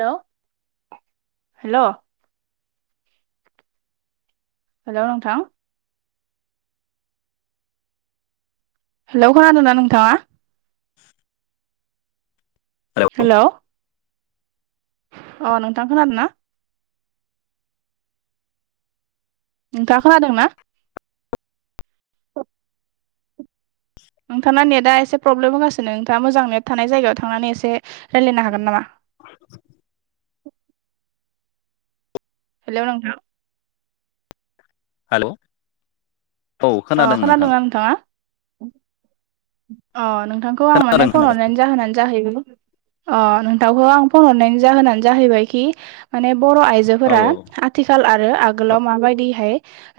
हेल' hello hello नोंथां hello खोनादोंना नोंथाङा? [inaudible] हेलौ हेल अ' नोंथां खोनादोंना? नोंथाङा खोनादोंना नोंथाङा नेटआ एसे प्रब्लेम होगानो नोंथाङा मोजां नेट थानाय जायगायाव थांनानै एसे रायलायनो हागोन नामा हेल नोंथां हेल औ अ खोनादों नोंथां खोनादोंना नोंथाङा अ नोंथांखौ आं खोनादों माने फन खोनादों हरनायनि जाहोनानै जाहैयो अ नोंथांखौ आं फन हरनायनि जाहोनानो जाहैबायखि माने बर' औ आइजोफोरा औ आथिखाल आरो आगोलाव माबायदिहाय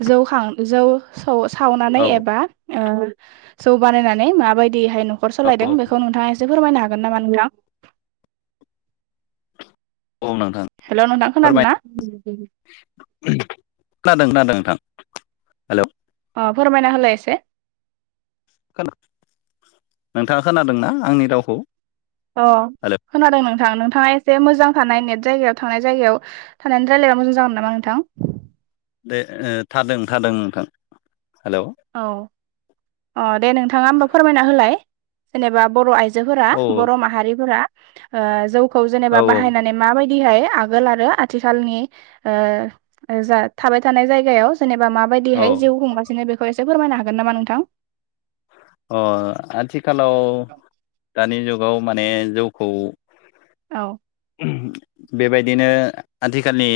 जौ हां जौ खौ सावनानै औ एबा ओ जौ बानायनानै मा बायद यैहाय नखर सालायदों औ बेखौ नोंथासे फोरमायनो हागोन नामा नोंथां औ नोंथां हेल' नोंथां खोनादों फोरमाय ना? खोनादों खोनादों नोंथां हेल अ फोरमायना होलाय एसे खोना नोंथाङा खोनादोंना आंनि रावखौ अ हेलौ खोनादों नोंथां नोंथाङाय जे मोजां थानाय नेट जायगायाव थानाय जायगायाव थानाय रायलायबा मोजां नामा नोंथां दे ओ थादों थादों नोंथां हेलौ औ अ दे नोंथाङा होमबा फोरमायना होलाय जेनेबा बर आइजो जोफोरा औ बरमाहारिफोराओ जौखौ औ जेनोबा औ बाहायनानै माबायदि दिहै आगोल आरो आथिखालनि ओ ओ जाय थाबाय थानाय जायगायाव सोने बा मा औ बायदिहाय जिउ खुंगासिनो फोरमायनो हागोन नोंथां अ आथिखालाव दानि जुगाव माने जौखौ औ बेबायदिनो आथिखालनि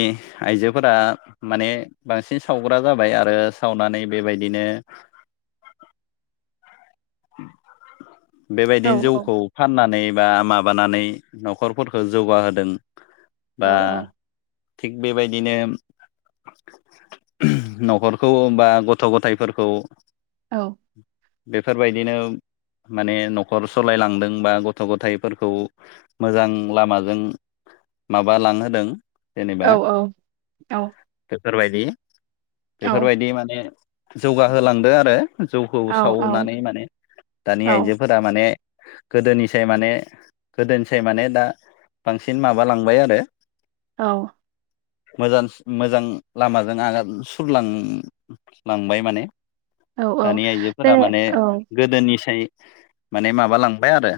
आइजोफोरा माने बांसिन सावग्रा बा जाबाय आरो सावनानै बेबायदिनो [inaudible] औ बेबायदिनो औ जौखौ फाननानै बा माबानानै नखरफोरखौ जौगाहोदों बा औ औ थिग बेबायदिनो न'खरखौ बा गथ गथायाइफोरखौ औ बेफोरबायदिनो माने नखर सालायलांदों बा गथ' गथायाइफोरखौ मोजां लामाजों माबा लांहोदों औ जेनेबा औ औ बेफोरबायदि औ बेफोरबायदि माने जौगाहोलांदो आरो जौखौ औ सावनानै माने दानि आइजोफोरा माने गोदोनिसाय माने गोदोनिसाय माने दा बांसिन माबालांबाय आरो औ मोजां मोजां लामाजों आगान सुरलांलांबाय माने औ औ दानि जेरै आइजोफोरा माने औ गोदोनिस माने माब लांबाय आरो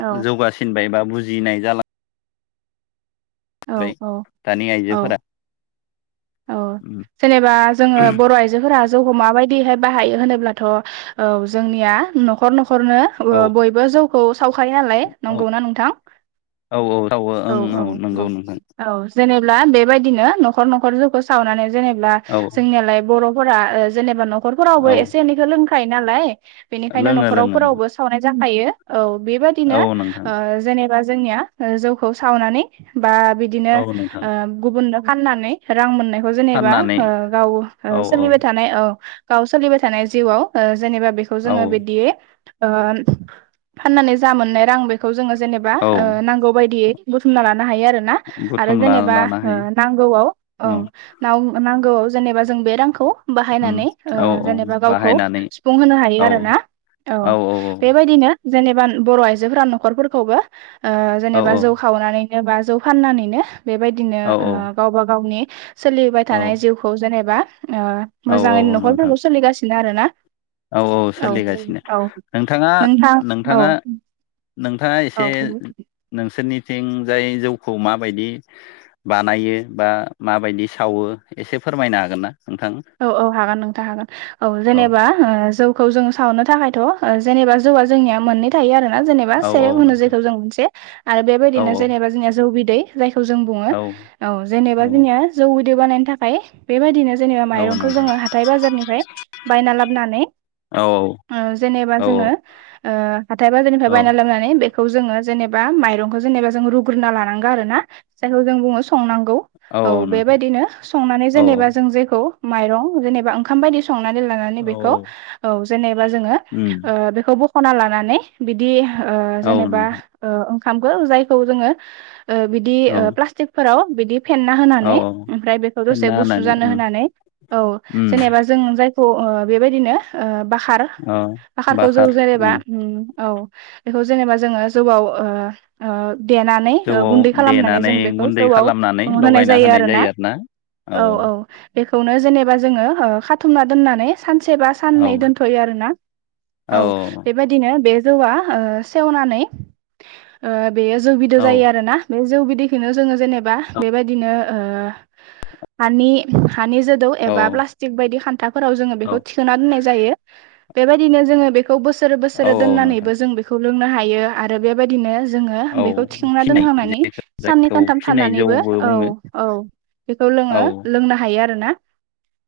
औ जौगासिनबाय बा बुजिनाय जालां नै औ औ दानि औ आइजोफोरा जेनेबा जोङो बर' आइजोफोरा जोङो मा बायदि बायो होनोब्लाथ' जोंनिया न'खर न हरनो औ बयबो जौखौ सावखायालाय नंगौना नोंथां औ औ ओ औ नंगौ औ नोंथां जेनेबला बेबायदिनो न'खर न'खर जौखौ सावनानै जेनेब्ला औ जोंनियालाय बर' फोरा ओ जेनेबा न'खरफोरावबो औ एसे एनैखौ लोंखायो नालाय बेनिखायनो लोङो न'खराव लोङो फोरावबो सावनाय जाखायो औ औ बेबादिनो नोंथां ओ जेनेबा जोंनिया जौखौ सावनानै बा बिदिनो औ नोंथां ओ गुबुननो फाननानै रां मोननायखौ जेनेबा फाननानै ओ गाव औ ओ औ सोलिबाय थानाय औ गाव सोलिबाय थानाय जिउआव ओ जेनेबा बेखौ औ जोङो बिदियै ओ म फाननानै जा मोननाय रां बेख बेखौ जोङो जेनेबा औ ओ नांगौ बायदियै बुथुमना लान हायो आरो ना आरो बुथुमना जेनेबा लानो हायो नांगौ आव औ ना नांगौआव जेनेबा जों बे रांखौ उम बाहायनानै ओ औ औ जेनेबा गावखौ बाहायनानै सुफुंहोनो औ हायो आरो ना औ बेबायदिनो जेनेबा बर' आइजोफोरा न'खरफोरखौबो ओ औ जेनेबा जौ खावनानै एबा जौ फाननानैनो बेबायदिनो औ औ गावबा गावनि सोलिबाय थानाय औ जिउखौ जेनेबा ओ औ मोजाङै औ नोंथां न'खरफोरखौ सोलिगासिनो आरोना औ औ सोलिगासिनो नोंथाङा नोंथां औ नोंथाङा नोंथाङा एसे औ नोंसोरनि थिंजाय जौखौ माबायदि बानायो बा माबायदि सावो एसे फोरमायनो हागोन ना नोंथां औ औ हागोन नोंथां हागोन औ जेनेबा ओ जौ खौ जों सावनो थाखायथ' जेनेबा जौवआ जोंनिया मोननै थायो आरो बा जेनेबा औ औ सेरेब होनो नोंथां जेखौ जों मोनसे आरो औ बेबायदिनो जेनेबा जोंनिया जौ बिदै जायखौ जों बुङो औ औ जेनेबा औ जोंनिया जौ बिदै बानायनो थाखाय बेबायदिनो ज औ माइरंखौ नोंथां जोङो हाथाय बाजारनिफ्राय बायना लाबोनानै औ ओ जेनेबा औ जोङो ओ हाथाय बाजारनिफ्राय औ बायना लाबनानै बे खौ जोङो जेनेबा माइरंखौ जेनेबा जों रुग्रोना लानांगौ आरो ना जायखौ जों बुङो संनांगौ औ बेबायदिनो संनानै औ जेनेबा जों जेखौ माइरं जेनेबा ओंखाम बायदि स संनानै लानानै बेखौ औ जेनेबा जोङो उम ओ बेखौ बख खना लानानै बिदिह ओ औ जेनेबा नोंथां ओ ओंखामखो जायखौ जोङो ओ बिदि ओ औ प्लास्टिकफोराव बिदि फेन्ना औ होनानै ओमफ्राय बेखौ दसे फेन्ना गुसु होनानै जानो उम होनानै अ उम जेनेबा जों जायखौ ओ बेबायदिनो ओ बाख खार औ बाखारखौ जों बाखार जेनेबा उम औ बेखौ जेनेबा जोङो जौआव ओ ओ देनानै ओ जौआव गुन्दै खालामनानै देनानै जों बेखौ गुन्दै जौआव खालामनानै होनाय लगायना जायो आरोना औ औ बेखौनो जेनेबा जोङो ओ खाथुमना दोननानै सानसे बा औ साननै दोनथ'यो आरोना। औ बेबायदिनो बे जौआ ओ सेवनानै बेयो जौ बिदो औ जायो आरोना बे जौ बिदिखनो जोङो जेनेबा बेबायदिनो ओ हानि हानि जोदौ एबा औ प्लास्टिक बायदि खान्थाफोराव जोङो बेखौ औ थिखोना दोन्नाय ज जायो। बेबायदिनो जोङो बेखौ बोसोर औ बोसोर औ नोंथां दोननानैबो जों बेखौ लोंनो हायो आरो बेबायदिनो। जोङो औ बेखौ फिनाय थिखांनानै साननै औ सानथाम फिनाय थानानैबो जौबो औ बुङो औ। बेखौ लोङो औ लोंनो हायो आरोना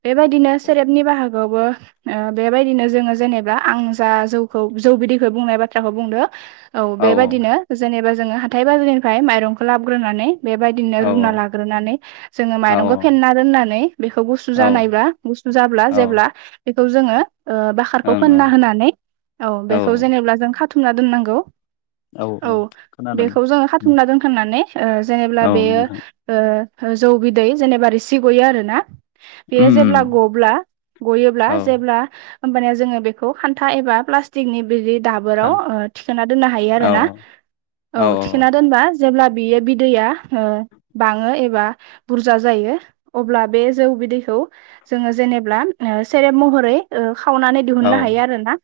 बेबायदिनो सेरेबनि बाहा बेवबो बेबायदिनो जोङो जेनेबा आं जा जौखौ जौ बिदैखौ बुंनाय बाथ्राखौ बुंदो। औ बेबायदिनो जेनेबा जोङो हाथाय बाजारनिफ्राय माइरंखौ लाबोग्रोनानै। बेबायदिनो औ रुना लाग्रोनानै जोङो औ माइरंखौ फेनना दोननानै। बेखौ गुसु औ जानाय गुसु जाब्ला औ जेब्ला बेखौ जोङो। ओ बाखारखौ ओं फोनना होनानै औ बेखौ ओं जेनेबा जों खाथुमना दोननांगौ। औ बेखौ जोङो खाथुमना दोनखांनानै जेनेब्ला औ बेयो नोंथां ओ जौ बिदै जेनेबा रिसि गयो आरो ना। बेयो उम जेब्ला गब्ला गयोब्ला औ जेब्ला। होनबानिया जोङो बेखौ खान्था एबा प्लास्टिकनि। बिदि औ दाबोराव थिखोनना दोननो हायो आरो ना औ औ थिखना दोनबा। जेब्ला बियो बिदैया ओ बांङो एबा बुरजा जायो अब्ला बे। जौ बिदैखौ जोंङो जेनेब्ला सेरेब महरै। खावनानै औ दिहुननो हायो आरोना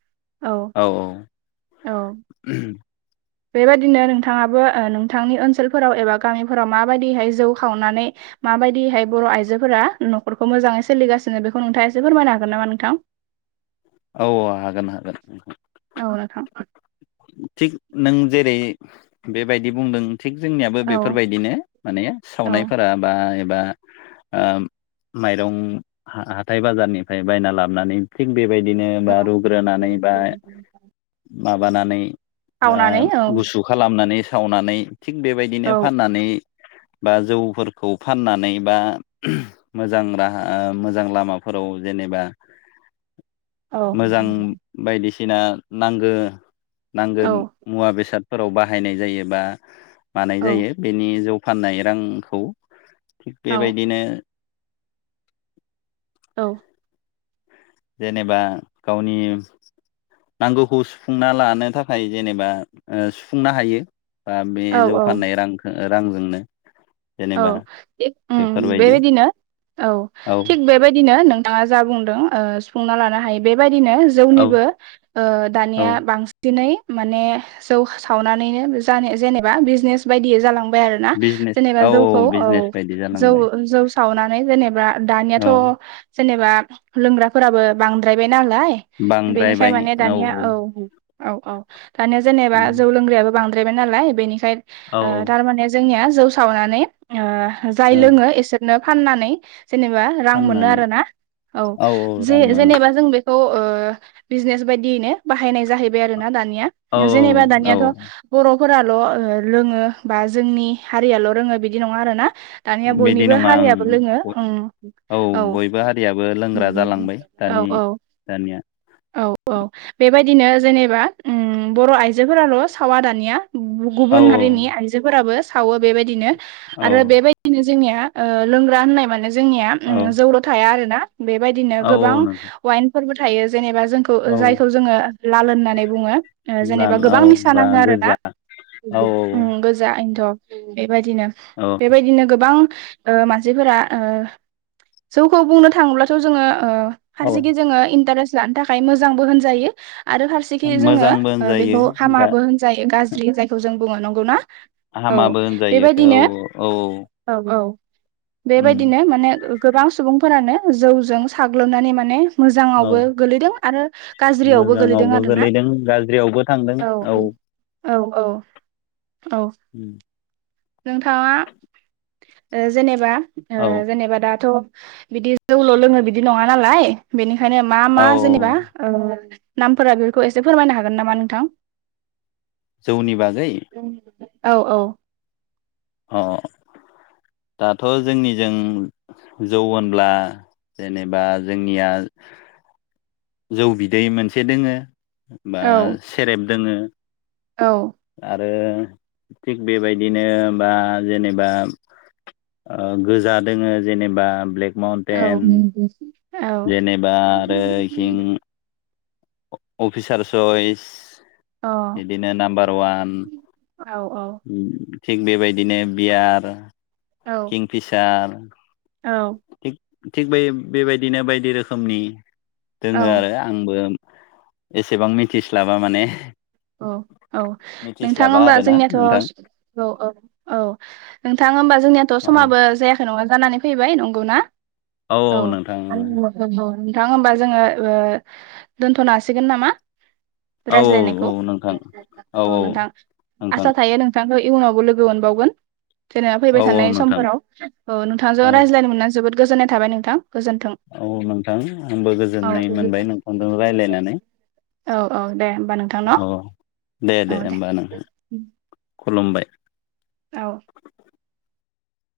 औ औ। बेबायदिनो नोंथाङाबो नोंथांनि ओनसोलफोराव एबा गामिफोराव माबायदिहै जौ खावनानै म माबायदिहाय बर आइजोफोरा। नखरखौ मोजांङै सोलिगासिनो बेखौ नोंथाङा एसे फोरमायनो हागोन नामा नोंथां। औ औ हागोन हागोन। खां [unintelligible] थिग नों जेरै बेबायदि बुंदों थिग जोंनियाबो औ बेफोरबायदिनो माने औ सावनायफोरा बा बा ओ माइरं हाथाय बाजारनिफ्राय बायना लाबोनानै। बेबायदिनो औ बा रुग्रोनानै बा माबानानै। बा सावनानै औ गुसु खालामनानै सावनानै थिग बेबायदिनो औ फाननानै। [inaudible] बा जौफोरखौ फाननानै बा मोजां राहा मोजां लामाफोराव जेन। जेनबा [inaudible] औ मोजां बायदिसिना नांगौ। नांगौ औ मुवा बेसादफोराव बाहायनाय जायो बा मानाय जायो बेनि जौं। फाननाय रांखौ थिग बेबायदिनो औ। जेनेबा गावनि नांगौखौ सुफुंना लानो थाखाय जेनेबा सुफुंनो हायो। बा बे औ जौ औ फाननाय रांखो रांजोंनो। औ जेनेबा एक ओ थिग बेफोरबायदि बेबायदिनो औ थिग बेबायदिनो नों बिथांङा जा बुंदों सुफुंना लानो हायो बे बेबायदिनो औ जौनिबो ओ औ दानिया बांसिनै माने जौ सावनानैनो जनो जेनेबा बिजनेस बायदियै जालां। मोनबाइ आरो ना बिजनेस औ जौखौ बिजनेस औ बायदि जालांबाय जौऔ जौं संबाय। सावनानै जेनेबा दानियाथ' औ जेनेबा लोंग्राफोराबो बांद्रायबाय। नालाय बेनिखाय माने दानिया औ औ औ दानिया जेनेबा जौ लोंग्रायाबो बांद्रायबाय नालाय बेनिखाय औ ओ थारमाने जोंनिया जौ सावनानै। ओ जाय औ लोंङो एसोरनो फाननानै। जेनेबा रां मोनो फाननानै आरो ना औ औ जे रां मोनो जेनेबा जों बेखौ। ओ बिजनेस बायदियैनो बाहायनाय जाहैबाय आरोना दानि औ जेनेबा औ दानियाथ' बर' फोराल रोङो बा जोंनि हारियाल रोंङो बिदि नङा आरो ना। दानिया बिदि बयनिबो नङा हारियाबो लोंङो ओं उम औ बयबो हारियाबो लोंग्रा जालांबाय दानि औ औ दानिया औ बेबायदिनो जेनेबा उम बर आइजोफोराल सावा दानिया औ गुबुन हारिनि आइजोफोराबो सावो बेबायदिनो औ आरो बेबायदिनो जोंनिया ओ लोंग्रा होननाय माने जोंनिया औ उम जौल थाया आरो ना बेबायदिनो औ गोबां औ नंगौ वाइनफोरबो थायो जेनेबा जोंखौ औ जायखौ जोंङो लाल होननानै बुंङो जेनेबा लाल औ गोबां निसा बा नांङो आरो ना गोजा औ उम गोजा एन्थ' बेबायदिनो औ बेबायदिनो गोबां ओ मानसिफोरा ओ जौखौ बुंनो थाङोब्लाथ' जोंङो ओ औ फारसेखै जोंङो इन्टारेस्ट लानो थाखाय मोजांबो होनजायो आरो फारसेखि औ जोंङो मोजांबो ओ होनजायो बेखौ दा हामाबो होनजायो गाज्रि जायखौ जों बुंङो नंगौना औ हामाबो होनजायो औ बेबायदिनो औ औ उम बेबायदिनो माने गोबां सुबुंफोरानो जौजों साग्लोबनानै माने औ मोजाङावबो गोलैदों आरो गाज्रियावबो गोलैदों मोजाङावबो आरो ना गोलैदों गाज्रियावबो थांदों औ औ औ औ उम नों थाङा ओ जेनेबा ओ औ जेनेबा दाथ' बिदि जौल' लोंङोनो बिदि नङा नालाय बेनिखायनो मा औ मा जेनेबा ओ नामफोरा बेफोरखौ एसे फोरमायनो हागोन नामा नोंथां जौनि बागै औ औ अह दाथ' जोंनिजों जौ होनब्ला जेनेबा जोंनिया जौ बिदै मोनसे दोङो बा औ सेरेब दोङो औ आरो थिग बेबायदिनो बा जेनेबा ओ गोजा दोङो जेनेबा ब्लेक औ माउन्टेन नंगौ जेनेबा आरो हिं अफिसार सइस बिदिनो नाम्बार वान औ औ उम थिग बेबायदिनो बियार किंफिसार औ थिग थिग बे बेबायदिनो बायदि रोखोमनि औ दोङो आरो आंबो एसेबां मिथिस्लाबा माने औ औ नोंथां मिथिस्लाबा होमबा आरोना जोंनियाथ' औ नोंथां औ औ नोंथां होमबा जों जोंयाथ' औ समाबो जायाखै नङा जानानै फैबाय नंगौना औ [unintelligible] नोंथां होमबा जोङो ओ दोनथ'नांसिगोन नामा औ रायज्लायनायखौ औ औ नोंथां औ औ नोंथां आसा नोंथां थायो नोंथांखौ इयुनावबो लोगो मोनबावगोन जेनेबा फैबाय औ औ थानाय नोंथां समफोराव नोंथांजों औ रायज्लायनो मोननानै जोबोद गोजोननाय थाबाय नोंथां गोजोन्थों औ नोंथां आंबो औ गोजोननाय मोनबाय नोंथांजों रायलायनानै औ औ दे होमबा नोंथां न' दे दे होमबा नोंहा खुलुमबाय औ